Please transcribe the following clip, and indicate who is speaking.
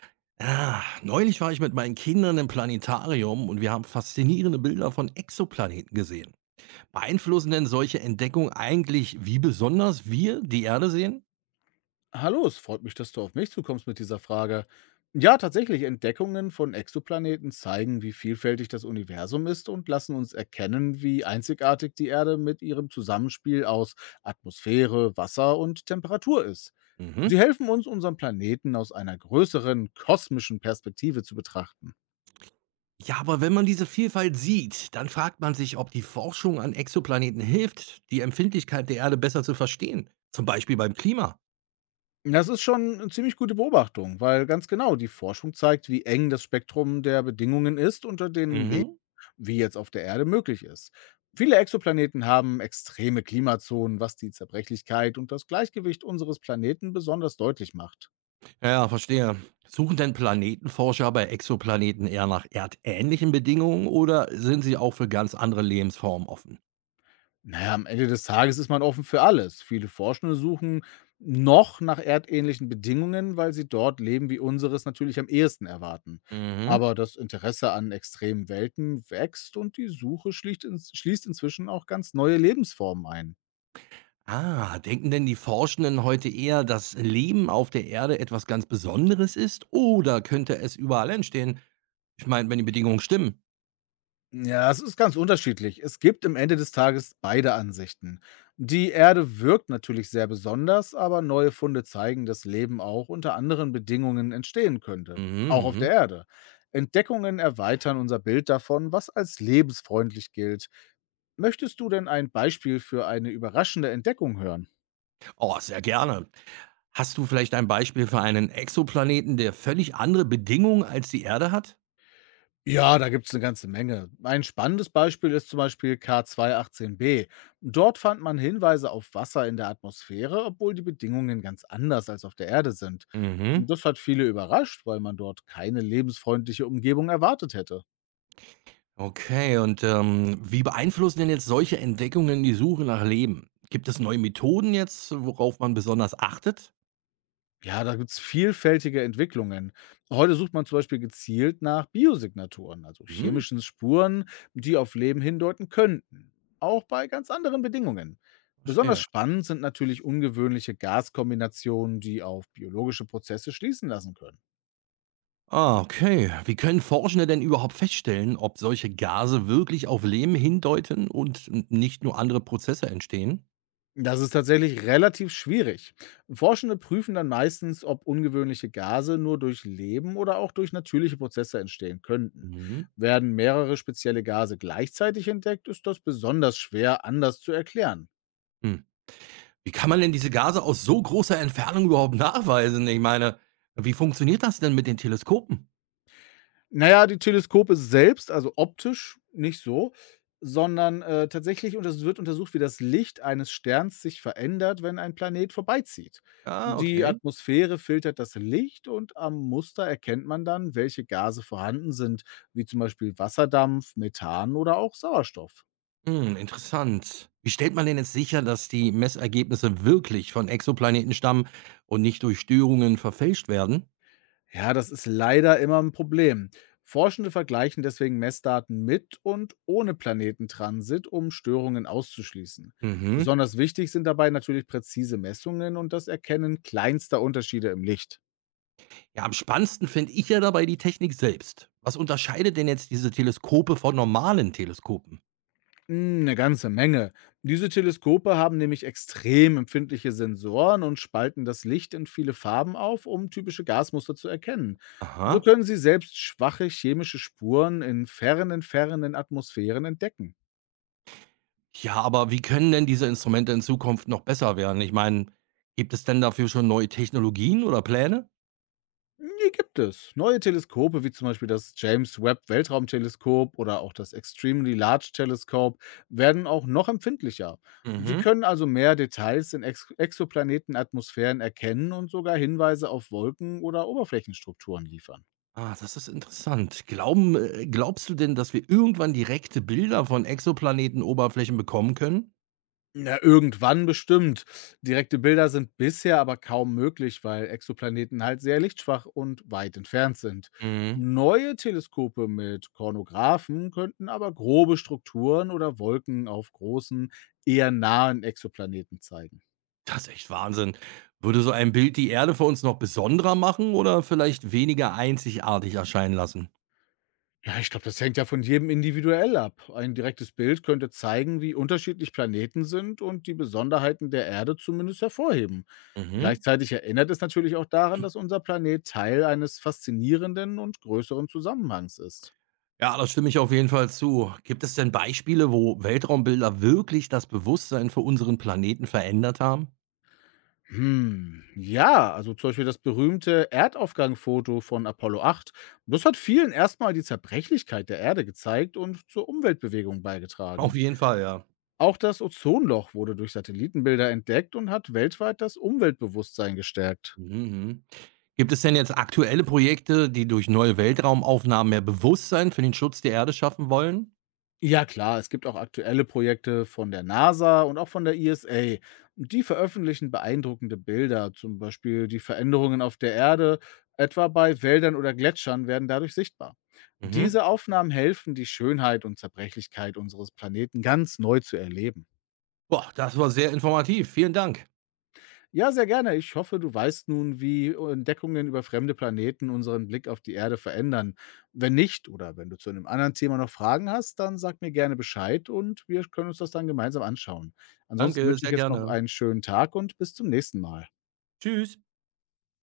Speaker 1: Ah, neulich war ich mit meinen Kindern im Planetarium und wir haben faszinierende Bilder von Exoplaneten gesehen. Beeinflussen denn solche Entdeckungen eigentlich, wie besonders wir die Erde sehen?
Speaker 2: Hallo, es freut mich, dass du auf mich zukommst mit dieser Frage. Ja, tatsächlich, Entdeckungen von Exoplaneten zeigen, wie vielfältig das Universum ist und lassen uns erkennen, wie einzigartig die Erde mit ihrem Zusammenspiel aus Atmosphäre, Wasser und Temperatur ist. Sie
Speaker 1: Mhm.
Speaker 2: helfen uns, unseren Planeten aus einer größeren kosmischen Perspektive zu betrachten.
Speaker 1: Ja, aber wenn man diese Vielfalt sieht, dann fragt man sich, ob die Forschung an Exoplaneten hilft, die Empfindlichkeit der Erde besser zu verstehen. Zum Beispiel beim Klima.
Speaker 2: Das ist schon eine ziemlich gute Beobachtung, weil ganz genau die Forschung zeigt, wie eng das Spektrum der Bedingungen ist, unter denen
Speaker 1: Mhm.
Speaker 2: wie jetzt auf der Erde möglich ist. Viele Exoplaneten haben extreme Klimazonen, was die Zerbrechlichkeit und das Gleichgewicht unseres Planeten besonders deutlich macht.
Speaker 1: Ja, verstehe. Suchen denn Planetenforscher bei Exoplaneten eher nach erdähnlichen Bedingungen oder sind sie auch für ganz andere Lebensformen offen?
Speaker 2: Naja, am Ende des Tages ist man offen für alles. Viele Forschende suchen noch nach erdähnlichen Bedingungen, weil sie dort Leben wie unseres natürlich am ehesten erwarten.
Speaker 1: Mhm.
Speaker 2: Aber das Interesse an extremen Welten wächst und die Suche schließt inzwischen auch ganz neue Lebensformen ein.
Speaker 1: Ah, denken denn die Forschenden heute eher, dass Leben auf der Erde etwas ganz Besonderes ist oder könnte es überall entstehen? Ich meine, wenn die Bedingungen stimmen.
Speaker 2: Ja, es ist ganz unterschiedlich. Es gibt am Ende des Tages beide Ansichten. Die Erde wirkt natürlich sehr besonders, aber neue Funde zeigen, dass Leben auch unter anderen Bedingungen entstehen könnte.
Speaker 1: Mhm,
Speaker 2: Auch auf der
Speaker 1: mhm.
Speaker 2: Erde. Entdeckungen erweitern unser Bild davon, was als lebensfreundlich gilt. Möchtest du denn ein Beispiel für eine überraschende Entdeckung hören?
Speaker 1: Oh, sehr gerne. Hast du vielleicht ein Beispiel für einen Exoplaneten, der völlig andere Bedingungen als die Erde hat?
Speaker 2: Ja, da gibt's 'ne ganze Menge. Ein spannendes Beispiel ist zum Beispiel K218b. Dort fand man Hinweise auf Wasser in der Atmosphäre, obwohl die Bedingungen ganz anders als auf der Erde sind.
Speaker 1: Mhm.
Speaker 2: Und das hat viele überrascht, weil man dort keine lebensfreundliche Umgebung erwartet hätte.
Speaker 1: Okay, und wie beeinflussen denn jetzt solche Entdeckungen die Suche nach Leben? Gibt es neue Methoden jetzt, worauf man besonders achtet?
Speaker 2: Ja, da gibt's vielfältige Entwicklungen. Heute sucht man zum Beispiel gezielt nach Biosignaturen, also
Speaker 1: Mhm,
Speaker 2: chemischen Spuren, die auf Leben hindeuten könnten. Auch bei ganz anderen Bedingungen. Besonders
Speaker 1: verstehe.
Speaker 2: spannend sind natürlich ungewöhnliche Gaskombinationen, die auf biologische Prozesse schließen lassen können.
Speaker 1: Ah, okay. Wie können Forschende denn überhaupt feststellen, ob solche Gase wirklich auf Leben hindeuten und nicht nur andere Prozesse entstehen?
Speaker 2: Das ist tatsächlich relativ schwierig. Forschende prüfen dann meistens, ob ungewöhnliche Gase nur durch Leben oder auch durch natürliche Prozesse entstehen könnten.
Speaker 1: Mhm.
Speaker 2: Werden mehrere spezielle Gase gleichzeitig entdeckt, ist das besonders schwer anders zu erklären.
Speaker 1: Hm. Wie kann man denn diese Gase aus so großer Entfernung überhaupt nachweisen? Ich meine, wie funktioniert das denn mit den Teleskopen?
Speaker 2: Na ja, die Teleskope selbst, also optisch nicht so, sondern, tatsächlich und es wird untersucht, wie das Licht eines Sterns sich verändert, wenn ein Planet vorbeizieht.
Speaker 1: Ah,
Speaker 2: Die
Speaker 1: okay.
Speaker 2: Atmosphäre filtert das Licht und am Muster erkennt man dann, welche Gase vorhanden sind, wie zum Beispiel Wasserdampf, Methan oder auch Sauerstoff.
Speaker 1: Hm, interessant. Wie stellt man denn jetzt sicher, dass die Messergebnisse wirklich von Exoplaneten stammen und nicht durch Störungen verfälscht werden?
Speaker 2: Ja, das ist leider immer ein Problem. Forschende vergleichen deswegen Messdaten mit und ohne Planetentransit, um Störungen auszuschließen.
Speaker 1: Mhm.
Speaker 2: Besonders wichtig sind dabei natürlich präzise Messungen und das Erkennen kleinster Unterschiede im Licht.
Speaker 1: Ja, am spannendsten finde ich ja dabei die Technik selbst. Was unterscheidet denn jetzt diese Teleskope von normalen Teleskopen?
Speaker 2: Hm, 'ne ganze Menge. Diese Teleskope haben nämlich extrem empfindliche Sensoren und spalten das Licht in viele Farben auf, um typische Gasmuster zu erkennen. So
Speaker 1: Aha.
Speaker 2: können sie selbst schwache chemische Spuren in fernen, fernen Atmosphären entdecken.
Speaker 1: Ja, aber wie können denn diese Instrumente in Zukunft noch besser werden? Ich meine, gibt es denn dafür schon neue Technologien oder Pläne?
Speaker 2: Die gibt es. Neue Teleskope wie zum Beispiel das James Webb Weltraumteleskop oder auch das Extremely Large Telescope werden auch noch empfindlicher. Sie
Speaker 1: Mhm.
Speaker 2: können also mehr Details in Ex Exoplanetenatmosphären erkennen und sogar Hinweise auf Wolken oder Oberflächenstrukturen liefern.
Speaker 1: Ah, das ist interessant. Glaubst du denn, dass wir irgendwann direkte Bilder von Exoplanetenoberflächen bekommen können?
Speaker 2: Na, irgendwann bestimmt. Direkte Bilder sind bisher aber kaum möglich, weil Exoplaneten halt sehr lichtschwach und weit entfernt sind.
Speaker 1: Mhm.
Speaker 2: Neue Teleskope mit Kornographen könnten aber grobe Strukturen oder Wolken auf großen, eher nahen Exoplaneten zeigen.
Speaker 1: Das ist echt Wahnsinn. Würde so ein Bild die Erde für uns noch besonderer machen oder vielleicht weniger einzigartig erscheinen lassen?
Speaker 2: Ja, ich glaube, das hängt ja von jedem individuell ab. Ein direktes Bild könnte zeigen, wie unterschiedlich Planeten sind und die Besonderheiten der Erde zumindest hervorheben.
Speaker 1: Mhm.
Speaker 2: Gleichzeitig erinnert es natürlich auch daran, dass unser Planet Teil eines faszinierenden und größeren Zusammenhangs ist.
Speaker 1: Ja, da stimme ich auf jeden Fall zu. Gibt es denn Beispiele, wo Weltraumbilder wirklich das Bewusstsein für unseren Planeten verändert haben?
Speaker 2: Hm, ja, also zum Beispiel das berühmte Erdaufgangfoto von Apollo 8. Das hat vielen erstmal die Zerbrechlichkeit der Erde gezeigt und zur Umweltbewegung
Speaker 1: Auf
Speaker 2: beigetragen.
Speaker 1: jeden Fall, ja.
Speaker 2: Auch das Ozonloch wurde durch Satellitenbilder entdeckt und hat weltweit das Umweltbewusstsein gestärkt.
Speaker 1: Mhm. Gibt es denn jetzt aktuelle Projekte, die durch neue Weltraumaufnahmen mehr Bewusstsein für den Schutz der Erde schaffen wollen?
Speaker 2: Ja klar, es gibt auch aktuelle Projekte von der NASA und auch von der ESA. Die veröffentlichen beeindruckende Bilder, zum Beispiel die Veränderungen auf der Erde, etwa bei Wäldern oder Gletschern, werden dadurch sichtbar.
Speaker 1: Mhm.
Speaker 2: Diese Aufnahmen helfen, die Schönheit und Zerbrechlichkeit unseres Planeten ganz neu zu erleben.
Speaker 1: Boah, das war sehr informativ. Vielen Dank.
Speaker 2: Ja, sehr gerne. Ich hoffe, du weißt nun, wie Entdeckungen über fremde Planeten unseren Blick auf die Erde verändern. Wenn nicht oder wenn du zu einem anderen Thema noch Fragen hast, dann sag mir gerne Bescheid und wir können uns das dann gemeinsam anschauen. Ansonsten
Speaker 1: Danke,
Speaker 2: wünsche ich
Speaker 1: sehr
Speaker 2: jetzt noch
Speaker 1: gerne.
Speaker 2: einen schönen Tag und bis zum nächsten Mal.
Speaker 1: Tschüss.